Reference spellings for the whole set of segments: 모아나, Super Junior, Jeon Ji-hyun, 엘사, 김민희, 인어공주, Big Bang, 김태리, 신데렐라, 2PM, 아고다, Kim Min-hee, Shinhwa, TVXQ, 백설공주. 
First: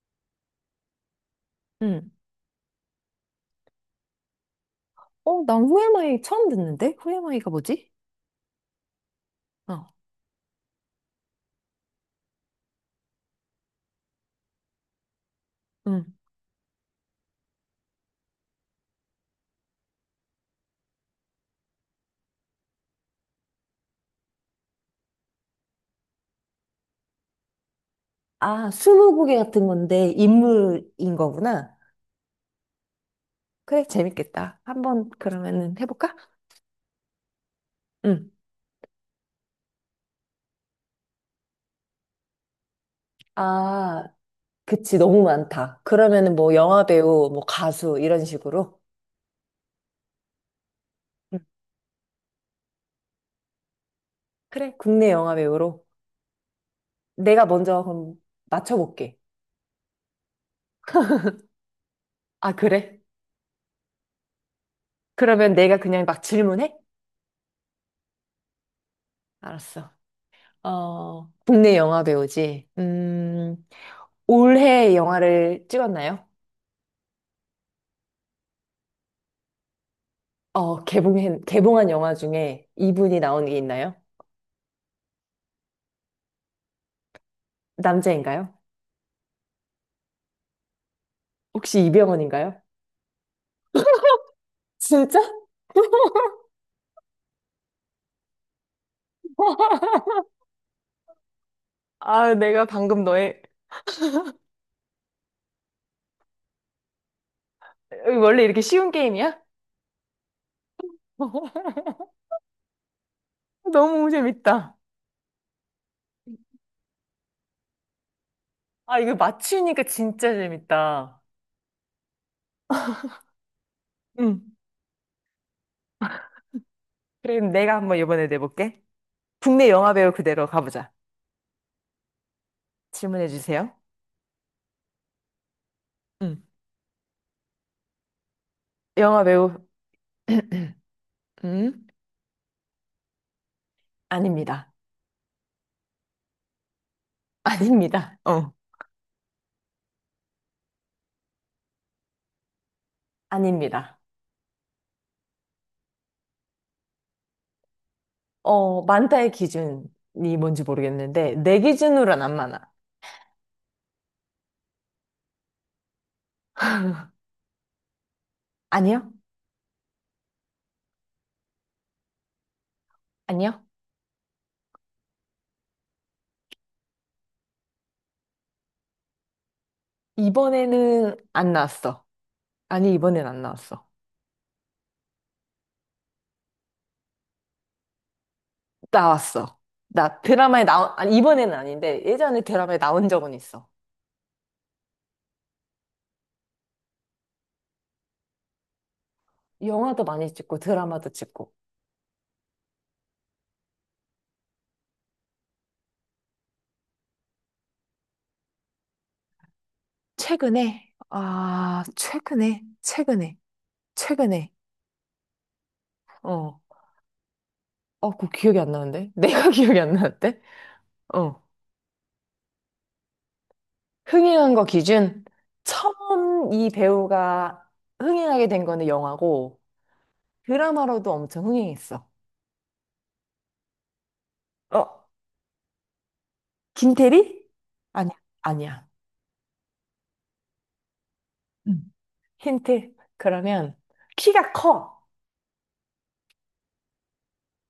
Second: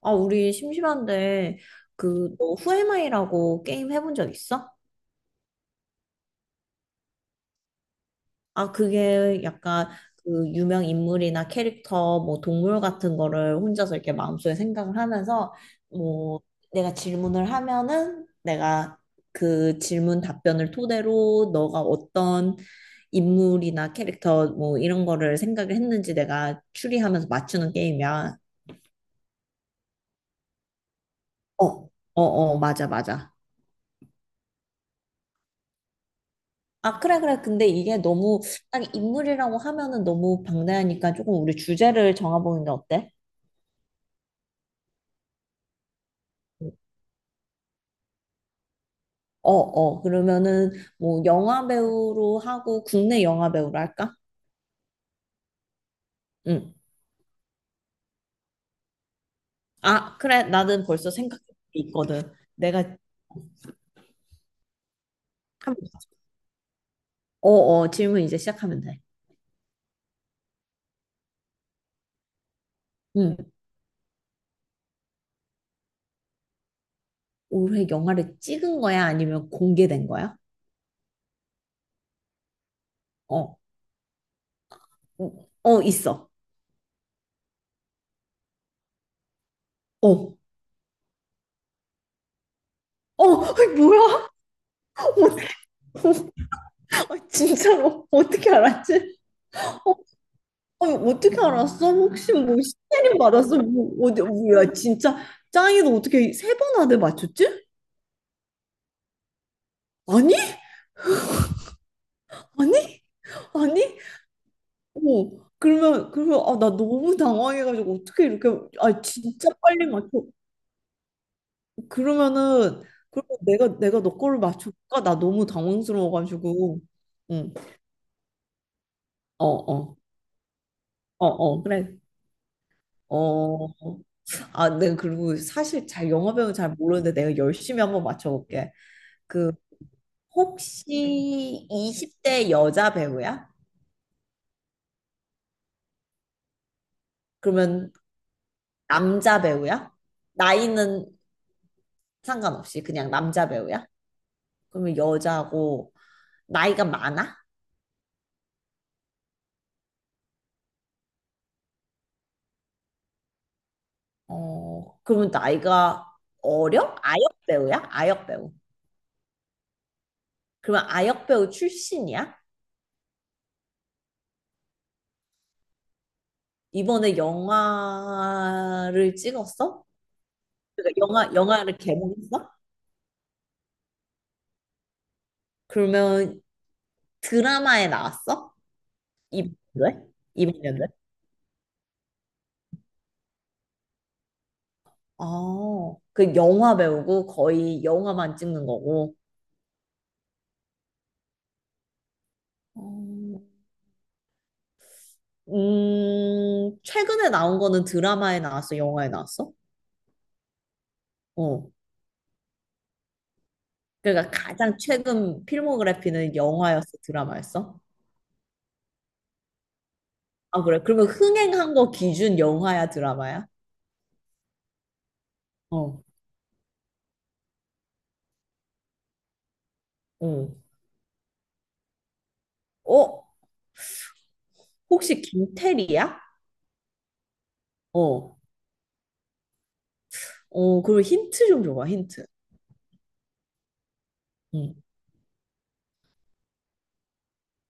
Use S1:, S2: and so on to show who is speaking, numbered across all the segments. S1: 아, 우리 심심한데,
S2: 응.
S1: 그, 너 후에마이라고 게임 해본 적 있어?
S2: 어, 난 후에마이 처음 듣는데? 후에마이가 뭐지?
S1: 아, 그게 약간
S2: 어,
S1: 그 유명 인물이나 캐릭터, 뭐 동물 같은 거를 혼자서 이렇게 마음속에 생각을 하면서,
S2: 응.
S1: 뭐, 내가 질문을 하면은 내가 그 질문 답변을 토대로 너가 어떤 인물이나 캐릭터, 뭐 이런 거를 생각을 했는지 내가 추리하면서 맞추는 게임이야.
S2: 아, 스무고개 같은 건데 인물인
S1: 어,
S2: 거구나.
S1: 어, 어, 맞아, 맞아.
S2: 그래, 재밌겠다. 한번 그러면은 해볼까?
S1: 아, 그래, 그래. 근데 이게
S2: 응.
S1: 너무 딱 인물이라고 하면은 너무 방대하니까 조금 우리 주제를 정해보는 게 어때?
S2: 아, 그치, 너무 많다. 그러면은 뭐 영화배우, 뭐 가수 이런 식으로.
S1: 어, 어. 그러면은 뭐
S2: 응.
S1: 영화 배우로 하고 국내 영화 배우로 할까?
S2: 그래, 국내 영화배우로.
S1: 응.
S2: 내가 먼저 그럼 맞춰볼게.
S1: 아, 그래. 나는 벌써 생각해 있거든.
S2: 아,
S1: 내가 하면
S2: 그래? 그러면 내가 그냥
S1: 돼.
S2: 막 질문해?
S1: 어, 어. 질문 이제 시작하면 돼.
S2: 알았어. 어, 국내 영화배우지.
S1: 응.
S2: 올해 영화를 찍었나요?
S1: 올해 영화를 찍은 거야? 아니면 공개된 거야?
S2: 어, 개봉한 영화 중에 이분이 나온 게
S1: 어.
S2: 있나요?
S1: 어, 어, 있어.
S2: 남자인가요?
S1: 어.
S2: 혹시 이병헌인가요?
S1: 어, 아이, 뭐야?
S2: 진짜?
S1: 어, 진짜로 어떻게 알았지? 어, 아니, 어떻게 알았어? 혹시
S2: 아,
S1: 뭐
S2: 내가 방금
S1: 시혜림
S2: 너의,
S1: 받았어? 뭐 어디 뭐야 진짜 짱이도 어떻게 3번 안에 맞췄지?
S2: 어, 원래 이렇게 쉬운 게임이야?
S1: 아니? 아니? 아니?
S2: 너무 재밌다.
S1: 어, 그러면 아, 나 너무 당황해가지고 어떻게 이렇게
S2: 아,
S1: 아,
S2: 이거
S1: 진짜
S2: 맞추니까
S1: 빨리 맞춰.
S2: 진짜 재밌다.
S1: 그러면은 그러면 내가 너 거를
S2: 응.
S1: 맞출까? 나 너무 당황스러워가지고.
S2: 그럼 내가 한번 이번에 내볼게.
S1: 응. 어.
S2: 국내 영화
S1: 어어어
S2: 배우 그대로 가보자.
S1: 그래.
S2: 질문해
S1: 어.
S2: 주세요.
S1: 아, 내가 그리고 사실 잘
S2: 응.
S1: 영화배우 잘 모르는데 내가 열심히 한번 맞춰볼게.
S2: 영화
S1: 그,
S2: 배우,
S1: 혹시
S2: 음?
S1: 20대 여자 배우야?
S2: 아닙니다.
S1: 그러면
S2: 아닙니다. 어.
S1: 남자 배우야? 나이는 상관없이 그냥 남자 배우야?
S2: 아닙니다.
S1: 그러면 여자고 나이가 많아?
S2: 어, 많다의 기준이 뭔지 모르겠는데, 내 기준으로는 안 많아.
S1: 어, 그러면 나이가 어려? 아역 배우야? 아역 배우.
S2: 아니요?
S1: 그러면 아역 배우 출신이야?
S2: 아니요?
S1: 이번에 영화를 찍었어? 그러니까
S2: 이번에는
S1: 영화,
S2: 안
S1: 영화를
S2: 나왔어.
S1: 개봉했어?
S2: 아니, 이번엔 안 나왔어.
S1: 그러면 드라마에 나왔어?
S2: 나왔어.
S1: 그래?
S2: 나
S1: 이번
S2: 드라마에
S1: 년도에?
S2: 나온, 아니, 이번에는 아닌데, 예전에 드라마에 나온 적은 있어.
S1: 아, 그 영화 배우고 거의 영화만 찍는 거고.
S2: 영화도 많이 찍고, 드라마도 찍고.
S1: 어, 최근에 나온 거는 드라마에 나왔어, 영화에 나왔어?
S2: 최근에,
S1: 어.
S2: 아, 최근에, 최근에,
S1: 그러니까
S2: 최근에.
S1: 가장 최근 필모그래피는
S2: 어.
S1: 영화였어, 드라마였어?
S2: 어, 그거 기억이 안 나는데? 내가 기억이 안 나는데?
S1: 아, 그래. 그러면
S2: 어.
S1: 흥행한 거 기준 영화야, 드라마야?
S2: 흥행한 거 기준?
S1: 어,
S2: 처음 이 배우가 흥행하게 된 거는 영화고,
S1: 어.
S2: 드라마로도 엄청 흥행했어.
S1: 어,
S2: 어,
S1: 혹시 김태리야?
S2: 김태리? 아니야,
S1: 어.
S2: 아니야.
S1: 어, 그리고 힌트 좀 줘봐,
S2: 음.
S1: 힌트.
S2: 힌트. 그러면, 키가
S1: 응.
S2: 커.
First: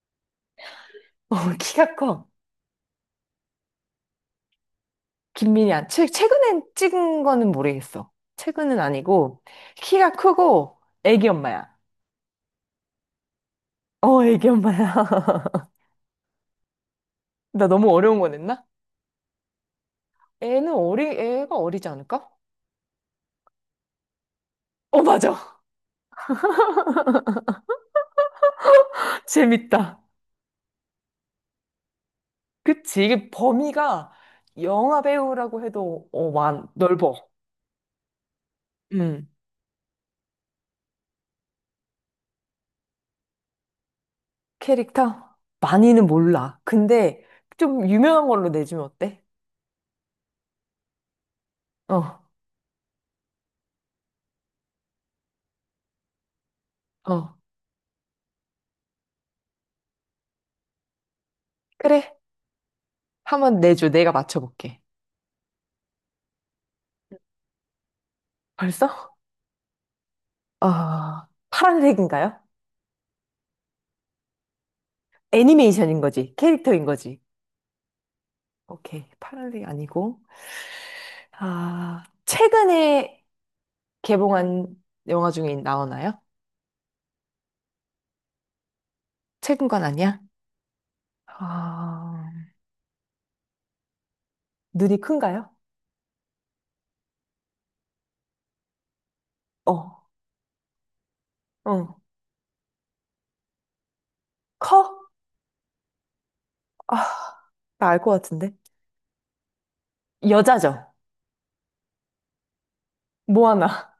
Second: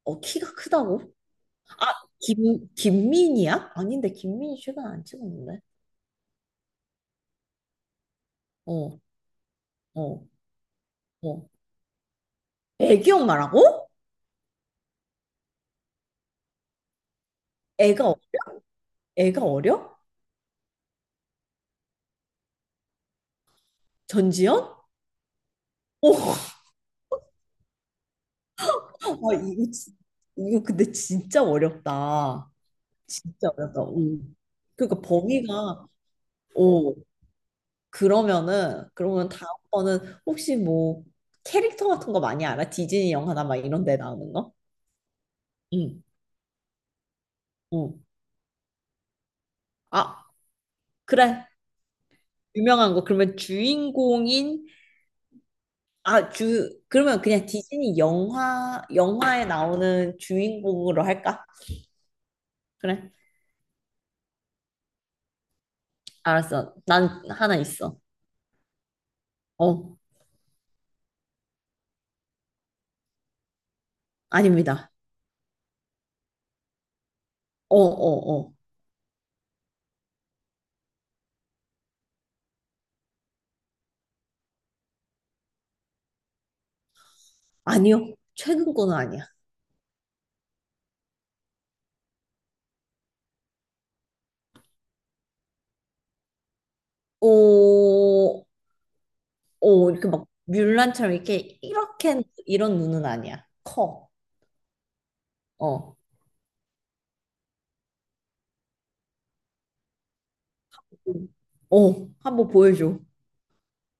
S1: 어, 키가 크다고?
S2: 어, 키가 커.
S1: 김민희야? 아닌데, 김민희 최근 안 찍었는데.
S2: 김민희 안, 최, 최근에 찍은 거는 모르겠어. 최근은
S1: 어,
S2: 아니고, 키가
S1: 어.
S2: 크고, 애기
S1: 어.
S2: 엄마야.
S1: 애기 엄마라고?
S2: 어, 애기 엄마야. 나 너무
S1: 애가 어려?
S2: 어려운 거 냈나?
S1: 애가 어려?
S2: 애는 어리, 애가 어리지 않을까?
S1: 전지현?
S2: 어, 맞아.
S1: 오. 와,
S2: 재밌다.
S1: 이거 근데 진짜 어렵다.
S2: 그치. 이게
S1: 진짜 어렵다.
S2: 범위가
S1: 음. 그러니까
S2: 영화 배우라고
S1: 범위가.
S2: 해도
S1: 오,
S2: 넓어.
S1: 그러면은
S2: 음.
S1: 그러면 다음번은 혹시 뭐 캐릭터 같은 거 많이 알아? 디즈니 영화나 막 이런 데 나오는 거?
S2: 캐릭터?
S1: 응.
S2: 많이는 몰라. 근데 좀
S1: 응.
S2: 유명한 걸로 내주면 어때?
S1: 아, 그래.
S2: 어,
S1: 유명한 거. 그러면 주인공인. 아, 주 그러면
S2: 어.
S1: 그냥 디즈니 영화에 나오는 주인공으로 할까?
S2: 그래.
S1: 그래.
S2: 한번 내줘. 내가 맞춰볼게.
S1: 알았어. 난 하나 있어.
S2: 벌써?
S1: 어,
S2: 아, 파란색인가요?
S1: 아닙니다.
S2: 애니메이션인 거지. 캐릭터인 거지.
S1: 어, 어, 어.
S2: 오케이. 파란색 아니고. 아, 최근에 개봉한 영화 중에 나오나요?
S1: 아니요. 최근 거는 아니야.
S2: 최근 건 아니야? 아, 눈이 큰가요?
S1: 오, 오,
S2: 어,
S1: 이렇게 막 뮬란처럼 이렇게
S2: 어.
S1: 이렇게 이런 눈은 아니야. 커.
S2: 커?
S1: 어.
S2: 아, 나 알 것 같은데. 여자죠?
S1: 어, 한 번 보여줘.
S2: 모아나.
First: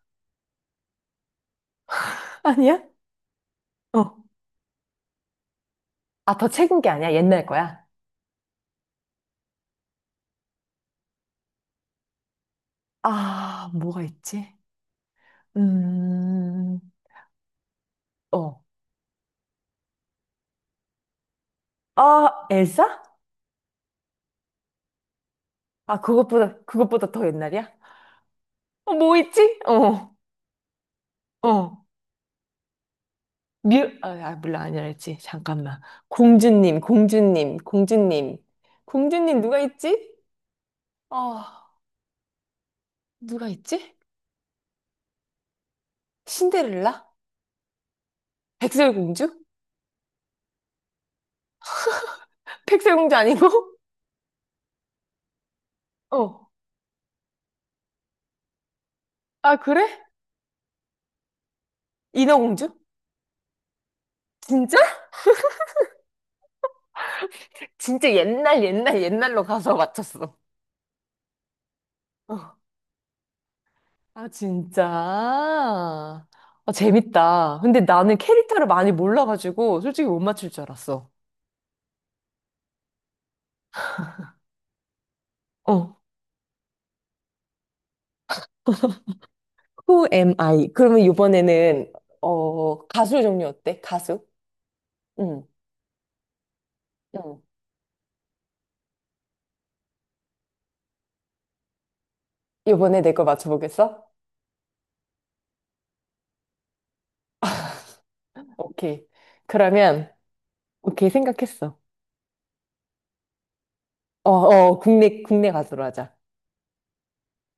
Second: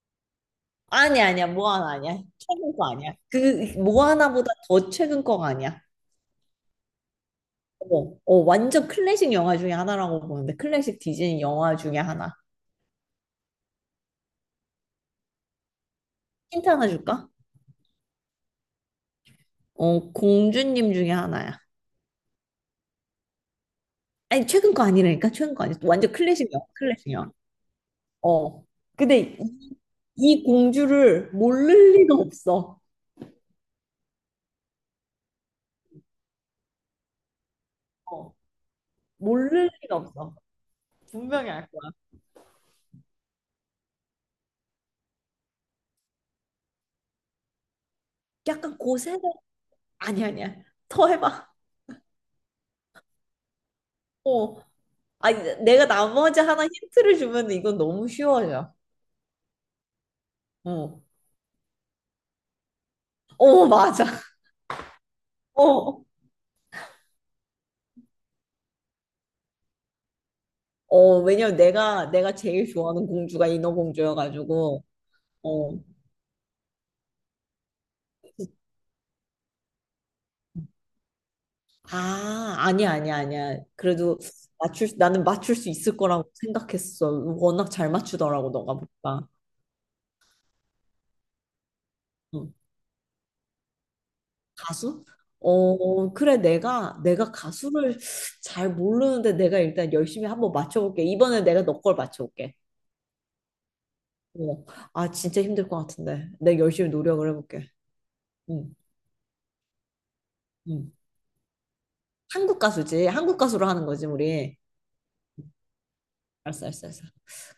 S1: 아니, 아니야. 뭐 하나 아니야. 최근
S2: 아니야?
S1: 거 아니야. 그, 뭐
S2: 어.
S1: 하나보다 더 최근 거가 아니야.
S2: 아, 더 최근 게 아니야? 옛날 거야?
S1: 어, 어, 완전 클래식 영화 중에 하나라고 보는데 클래식 디즈니 영화 중에 하나.
S2: 아, 뭐가 있지?
S1: 힌트
S2: 음,
S1: 하나 줄까?
S2: 어.
S1: 어, 공주님 중에 하나야.
S2: 아, 엘사?
S1: 아니, 최근 거 아니라니까. 최근 거 아니야.
S2: 아,
S1: 완전 클래식이야.
S2: 그것보다 더
S1: 클래식이야.
S2: 옛날이야?
S1: 어,
S2: 어, 뭐
S1: 근데 이,
S2: 있지? 어,
S1: 이 공주를
S2: 어.
S1: 모를 리가 없어.
S2: 뮤, 몰라, 아니랄지. 잠깐만. 공주님, 공주님,
S1: 어.
S2: 공주님. 공주님 누가
S1: 모를 리가
S2: 있지?
S1: 없어.
S2: 어,
S1: 분명히 알 거야.
S2: 누가 있지? 신데렐라?
S1: 약간 고세대.
S2: 백설공주?
S1: 아니, 아니야. 더 해봐.
S2: 백설공주 아니고?
S1: 어. 아니, 내가 나머지
S2: 어.
S1: 하나 힌트를 주면 이건 너무 쉬워져.
S2: 아, 그래?
S1: 어어,
S2: 인어공주?
S1: 맞아.
S2: 진짜?
S1: 어.
S2: 진짜 옛날, 옛날, 옛날로 가서 맞췄어.
S1: 어. 왜냐면 내가
S2: 어.
S1: 제일 좋아하는 공주가
S2: 아,
S1: 인어공주여가지고.
S2: 진짜?
S1: 어.
S2: 아, 재밌다. 근데 나는 캐릭터를 많이 몰라가지고 솔직히 못 맞출 줄 알았어.
S1: 아, 아니야, 아니야, 아니야. 그래도 나는 맞출 수
S2: 어,
S1: 있을 거라고 생각했어. 워낙 잘 맞추더라고, 너가 보니까.
S2: Who am I? 그러면 이번에는
S1: 응.
S2: 어, 가수 종류 어때? 가수?
S1: 가수?
S2: 응.
S1: 어, 그래, 내가
S2: 응.
S1: 가수를 잘 모르는데 내가 일단 열심히 한번 맞춰볼게. 이번에 내가 너 걸 맞춰볼게.
S2: 이번에 내 거 맞춰보겠어?
S1: 어, 아, 진짜 힘들 것 같은데. 내가 열심히 노력을 해볼게. 응,
S2: 오케이. 그러면
S1: 응.
S2: 오케이 생각했어.
S1: 한국 가수지. 한국 가수로 하는 거지,
S2: 어,
S1: 우리.
S2: 어, 국내 가수로 하자.
S1: 알았어, 알았어, 알았어.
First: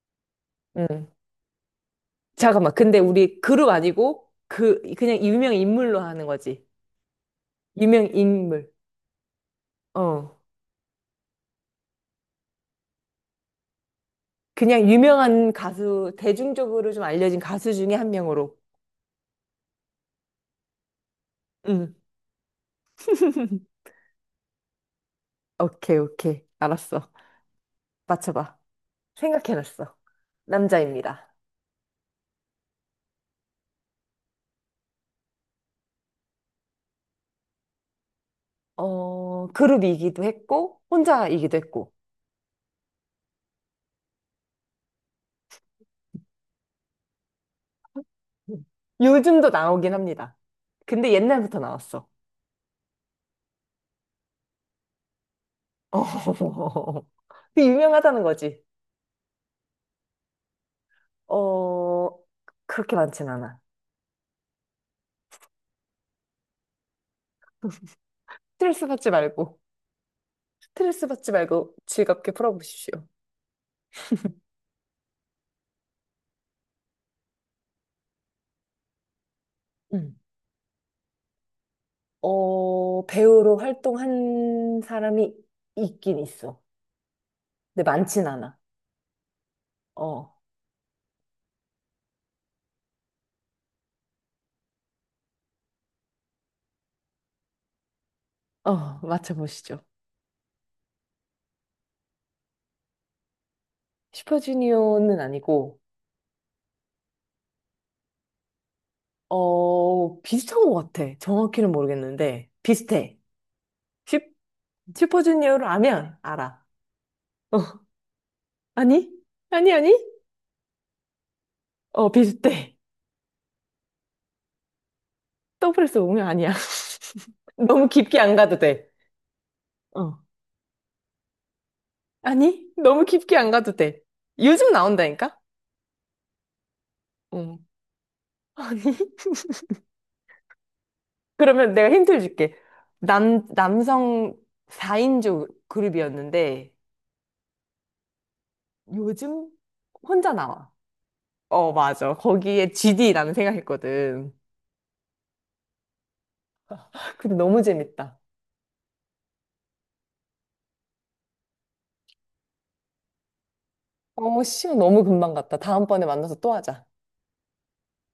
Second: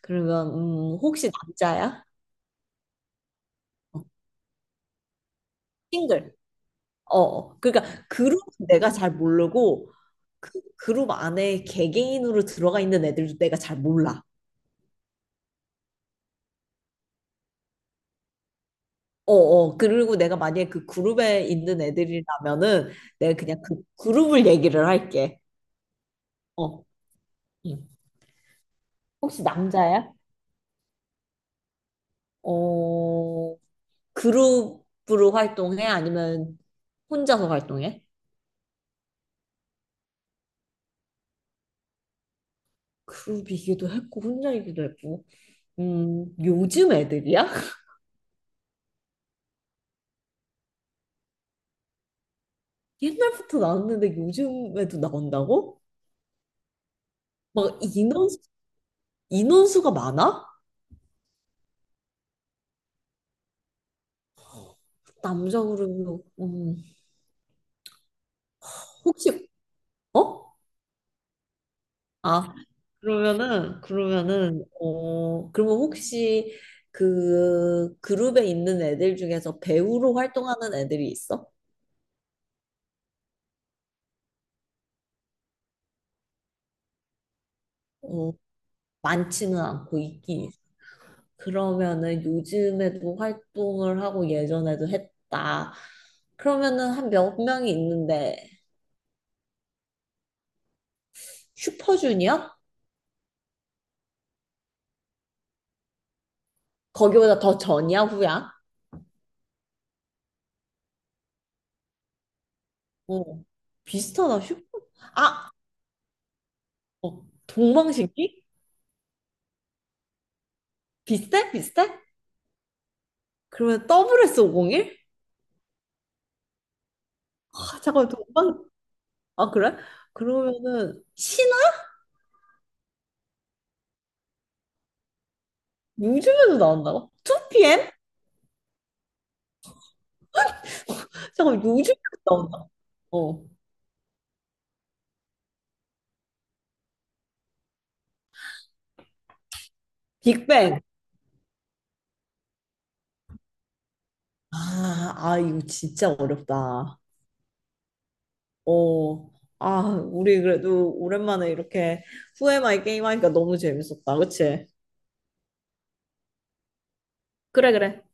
S1: 그러면,
S2: 응.
S1: 혹시 남자야?
S2: 잠깐만. 근데 우리 그룹
S1: 어,
S2: 아니고 그 그냥 유명 인물로 하는
S1: 싱글.
S2: 거지.
S1: 어, 어. 그러니까
S2: 유명
S1: 그룹
S2: 인물.
S1: 내가 잘 모르고
S2: 어.
S1: 그 그룹 안에 개개인으로 들어가 있는 애들도 내가 잘 몰라.
S2: 그냥 유명한 가수, 대중적으로 좀 알려진 가수 중에 한 명으로.
S1: 어, 어. 그리고 내가 만약에 그 그룹에 있는
S2: 응.
S1: 애들이라면은 내가 그냥 그 그룹을 얘기를 할게.
S2: 오케이, 오케이.
S1: 어.
S2: 알았어.
S1: 응.
S2: 맞춰봐.
S1: 혹시
S2: 생각해놨어.
S1: 남자야?
S2: 남자입니다.
S1: 어, 그룹으로 활동해? 아니면 혼자서 활동해?
S2: 어, 그룹이기도 했고, 혼자이기도 했고.
S1: 그룹이기도 했고 혼자이기도 했고. 요즘 애들이야?
S2: 음. 요즘도 나오긴 합니다. 근데 옛날부터 나왔어.
S1: 옛날부터 나왔는데 요즘에도 나온다고?
S2: 어, 그
S1: 막
S2: 유명하다는
S1: 인원
S2: 거지.
S1: 인원수가 많아?
S2: 어, 그렇게 많진 않아.
S1: 남자 그룹이. 음,
S2: 스트레스 받지
S1: 혹시.
S2: 말고,
S1: 어?
S2: 스트레스 받지 말고 즐겁게
S1: 아,
S2: 풀어보십시오.
S1: 그러면은 어, 그러면 혹시 그 그룹에 있는 애들 중에서 배우로
S2: 음,
S1: 활동하는 애들이 있어?
S2: 어, 배우로 활동한 사람이 있긴 있어. 근데 많진
S1: 어.
S2: 않아.
S1: 많지는 않고
S2: 어,
S1: 있긴 있어. 그러면은 요즘에도 활동을 하고 예전에도 했다. 그러면은 한 몇 명이 있는데.
S2: 어, 맞춰보시죠.
S1: 슈퍼주니어?
S2: 슈퍼주니어는 아니고,
S1: 거기보다 더 전이야 후야?
S2: 어, 비슷한 것 같아. 정확히는 모르겠는데, 비슷해.
S1: 어,
S2: 슈,
S1: 비슷하다 슈퍼. 아,
S2: 슈퍼주니어를 아면 알아.
S1: 어,
S2: 어,
S1: 동방신기?
S2: 아니? 아니?
S1: 비슷해? 비슷해?
S2: 어, 비슷해.
S1: 그러면 WS501?
S2: 더블에서 오면 아니야.
S1: 아,
S2: 너무
S1: 잠깐만,
S2: 깊게 안 가도 돼.
S1: 아, 그래?
S2: 어.
S1: 그러면은, 신화?
S2: 아니, 너무 깊게 안 가도 돼. 요즘 나온다니까?
S1: 요즘에도 나온다고?
S2: 어.
S1: 2PM?
S2: 아니.
S1: 잠깐만,
S2: 그러면 내가
S1: 요즘에도
S2: 힌트를 줄게.
S1: 나온다. 어,
S2: 남성 4인조 그룹이었는데, 요즘 혼자 나와.
S1: 빅뱅.
S2: 어, 맞아. 거기에 GD라는 생각했거든.
S1: 아, 아, 이거 진짜 어렵다.
S2: 근데 너무 재밌다.
S1: 어, 아, 우리 그래도 오랜만에 이렇게 후에 마이 게임 하니까 너무 재밌었다.
S2: 어,
S1: 그치?
S2: 시간 너무 금방 갔다. 다음번에 만나서 또 하자.
S1: 그래, 그래.